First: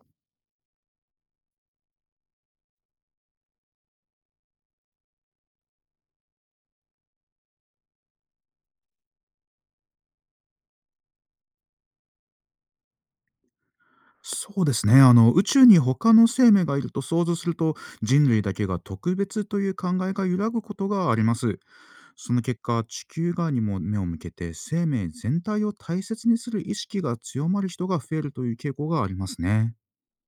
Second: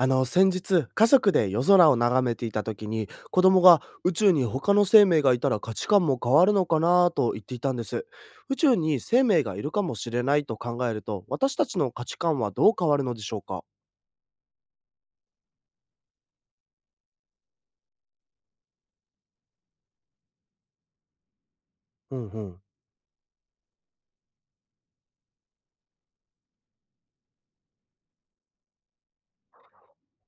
あの先日家族で夜空を眺めていた時に、子供が、宇宙に他の生命がいたら価値観も変わるのかな、と言っていたんです。宇宙に生命がいるかもしれないと考えると、私たちの価値観はどう変わるのでしょうか？そうですね。宇宙に他の生命がいると想像すると、人類だけが特別という考えが揺らぐことがあります。うんそうの結ん。果、地球側にも目を向けて生命全体を大切にする意識が強まる人が増えるという傾向がありますね。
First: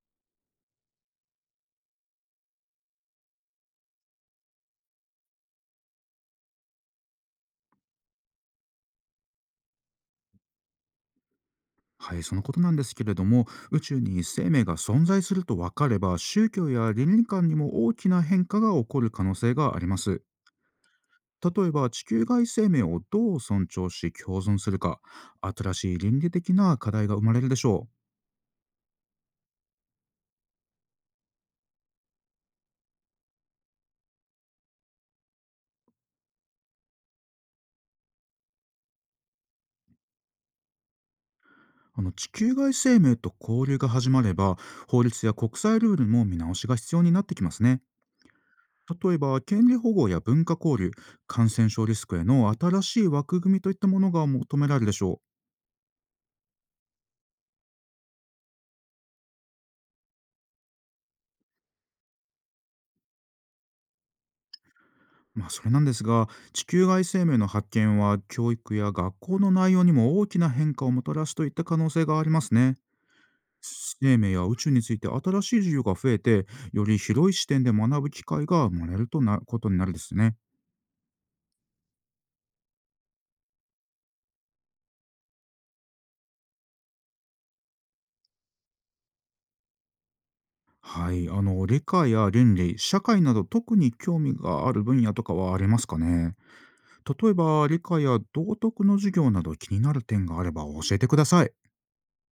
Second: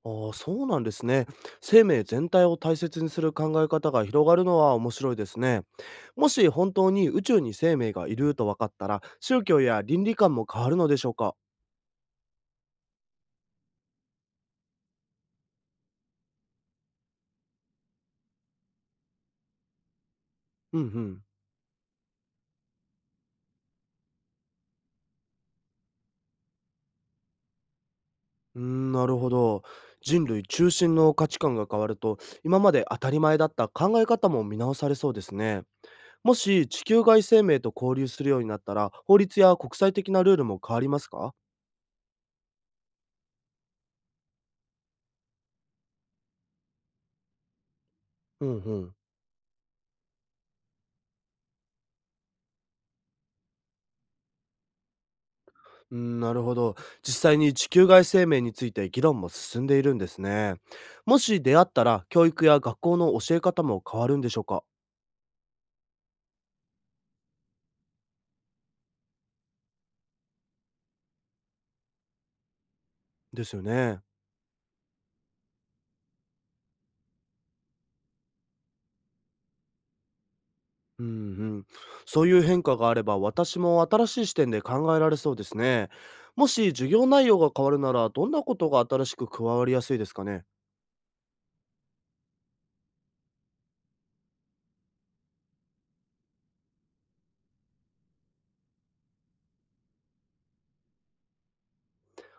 あーそうなんですね。生命全体を大切にする考え方が広がるのは面白いですね。もし本当に宇宙に生命がいると分かったら、宗教や倫理観も変わるのでしょうか？はい、そのことなんですけれども、宇宙に生命が存在すると分かれば宗教や倫理観にも大きな変化が起こる可能性があります。うんうん。例えば、地球外生命をどう尊重し共存するか、新しい倫理的な課題が生まれるでしょう。うーん、なるほど。人類中心の価値観が変わると、今まで当たり前だった考え方も見直されそうですね。もし地球外生命と交流するようになったら、法律や国際的なルールも変わりますか？地球外生命と交流が始まれば、法律や国際ルールも見直しが必要になってきますね。うんうん。例えば、権利保護や文化交流、感染症リスクへの新しい枠組みといったものが求められるでしょうん、なるほど。実際に地球外生命について議論も進んでいるんですね。もし出会ったら、教育や学校の教え方も変わるんでしょうか？う。まあ、それなんですが、地球外生命の発見は教育や学校の内容にも大きな変化をもたらすといった可能性がありますね。ですよね。生命や宇宙について新しい授業が増えて、より広い視点で学ぶ機会が生まれるとなことになるですね。うんうん。そういう変化があれば、私も新しい視点で考えられそうですね。もし授業内容が変わるなら、どんなことが新しく加わりやすいですかね？はい、理科や倫理社会など特に興味がある分野とかはありますかね。例えば理科や道徳の授業など気になる点があれば教えてください。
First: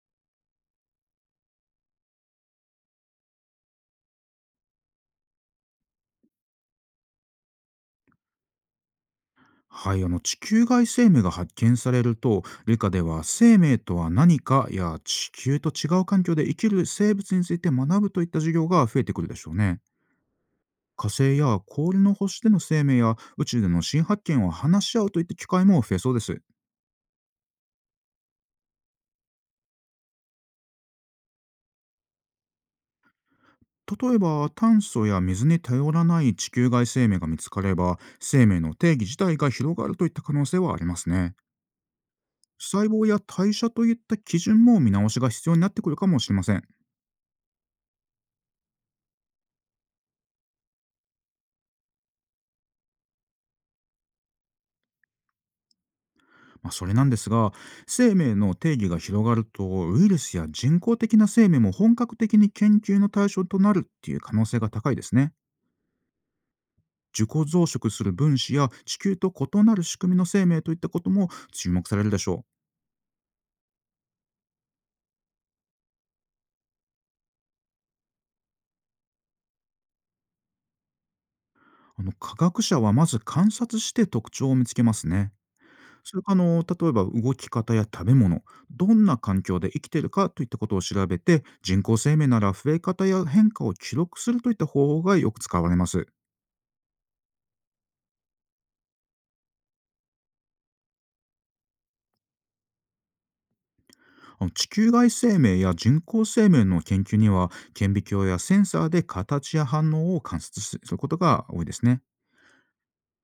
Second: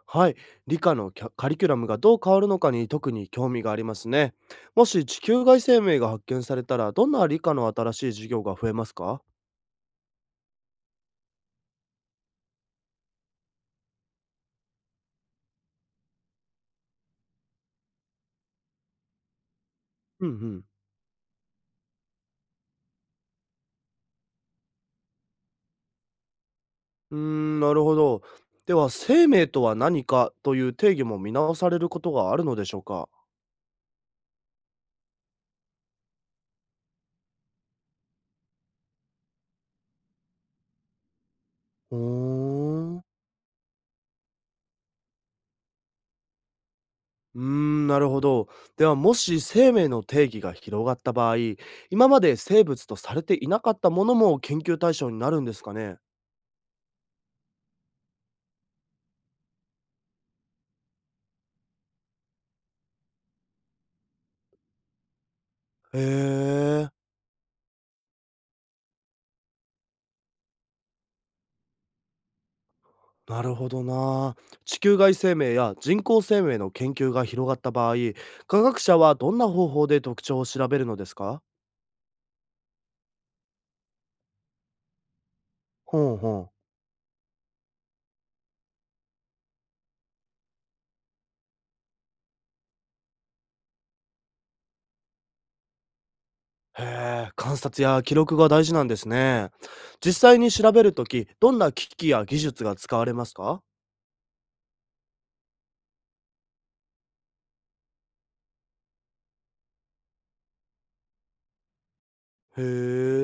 はい。理科のキャカリキュラムがどう変わるのかに特に興味がありますね。もし地球外生命が発見されたら、どんな理科の新しい授業が増えますか？はい、地球外生命が発見されると、理科では生命とは何かや地球と違う環境で生きる生物について学ぶといった授業が増えてくるでしょうね。うんうん。火星や氷の星での生命や宇宙での新発見を話し合うといった機会も増えそうです。うーんなるほど。では、生命とは何かという定義も見直されることがあるのでしょうか？例えば、炭素や水に頼らない地球外生命が見つかれば、生命の定義自体が広がるといった可能性はありますね。ほ細ーん。胞や代謝といった基準も見直しが必要になってくるかもしれません。うーん、なるほど。では、もし生命の定義が広がった場合、今まで生物とされていなかったものも研究対象になるんですかね？まあ、それなんですが、生命の定義が広がるとウイルスや人工的な生命も本格的に研究の対象となるっていう可能性が高いですね。へえ。自己増殖する分子や地球と異なる仕組みの生命といったことも注目されるでしょなるほどな。地球外生命や人工生命の研究が広がった場合、科学者はどんな方法で特徴を調べるのですか？う。科学者はまず観察して特徴を見つけますね。ほうそれから、ほう。例えば動き方や食べ物、どんな環境で生きているかといったことを調べて、人工生命なら増え方や変化を記録するといった方法がよく使われます。へえ、観察や記録が大事なんですね。実際に調べるとき、どんな機器や技術が使われますか？地球外生命や人工生命の研究には、顕微鏡やセンサーで形や反応を観察することが多いですね。へ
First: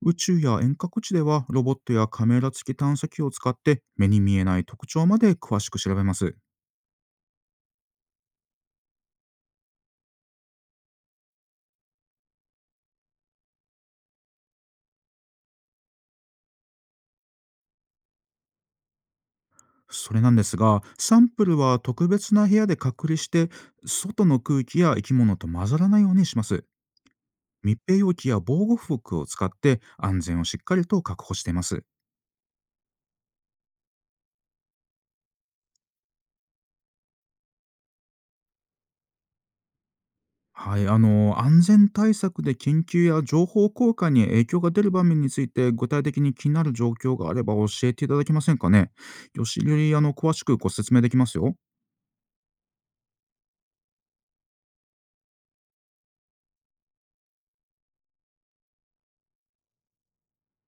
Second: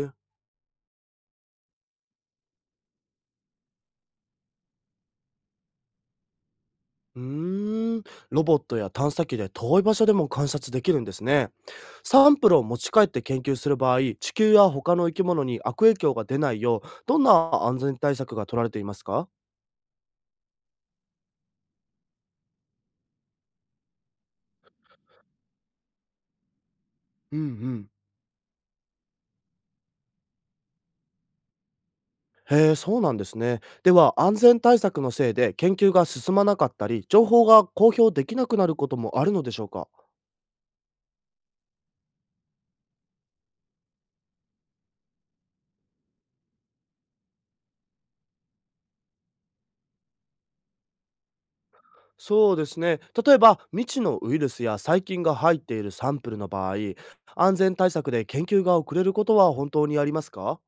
宇え。宙や遠隔地ではロボットやカメラ付き探査機を使って、目に見えない特徴まで詳しく調べます。うーん、ロボットや探査機で遠い場所でも観察できるんですね。サンプルを持ち帰って研究する場合、地球や他の生き物に悪影響が出ないよう、どんな安全対策が取られていますか？それなんですが、サンプルは特別な部屋で隔離して、外の空気や生き物と混ざらないようにします。うんう密ん。閉容器や防護服を使って安全をしっかりと確保しています。へえ、そうなんですね。では、安全対策のせいで研究が進まなかったり、情報が公表できなくなることもあるのでしょうか？はい、安全対策で緊急や情報交換に影響が出る場面について、具体的に気になる状況があれば教えていただけませんかね。よしより詳しくご説明できますよ。そうですね。例えば、未知のウイルスや細菌が入っているサンプルの場合、安全対策で研究が遅れることは本当にありますか？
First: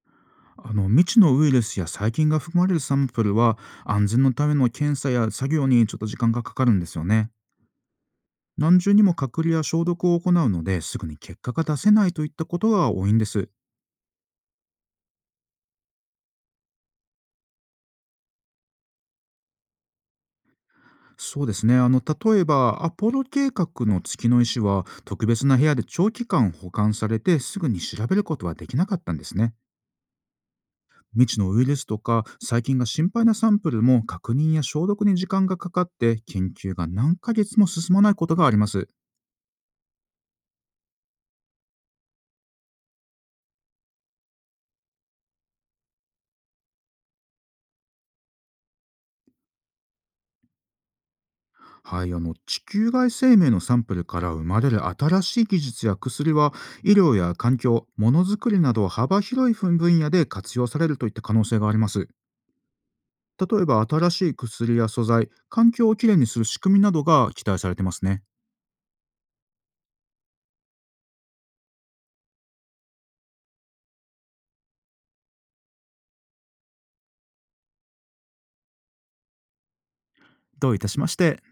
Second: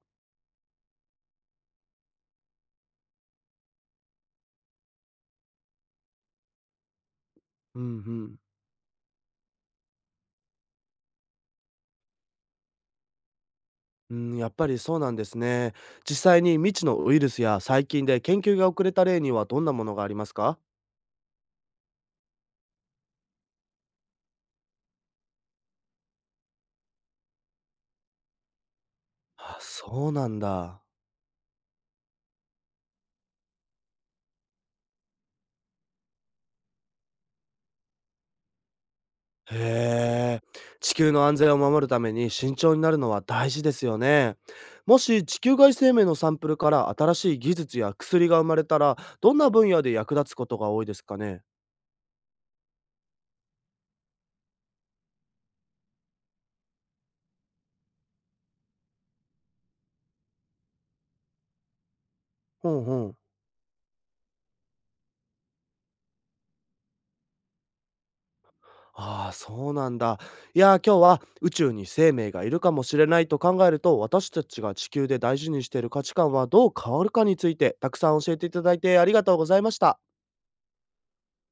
未知のウイルスや細菌が含まれるサンプルは、安全のための検査や作業にちょっと時間がかかるんですよね。うんうん。何重にも隔離や消毒を行うので、すぐに結果が出せないといったことが多いんです。うん、やっぱりそうなんですね。実際に未知のウイルスや細菌で研究が遅れた例にはどんなものがありますか？そうですね、例えばアポロ計画の月の石は、特別な部屋で長期間保管されて、すぐに調べることはできなかったんですね。あ、そうなんだ。未知のウイルスとか細菌が心配なサンプルも、確認や消毒に時間がかかって研究が何ヶ月も進まないことがあります。へえ。地球の安全を守るために慎重になるのは大事ですよね。もし地球外生命のサンプルから新しい技術や薬が生まれたら、どんな分野で役立つことが多いですかね？はい、地球外生命のサンプルから生まれる新しい技術や薬は、医療や環境、ものづくりなど幅広い分野で活用されるといった可能性があります。ほうほう。例えば新しい薬や素材、環境をきれいにする仕組みなどが期待されてますね。ああ、そうなんだ。いやー、今日は、宇宙に生命がいるかもしれないと考えると、私たちが地球で大事にしている価値観はどう変わるかについて、たくさん教えていただいてありがとうございました。どういたしまして。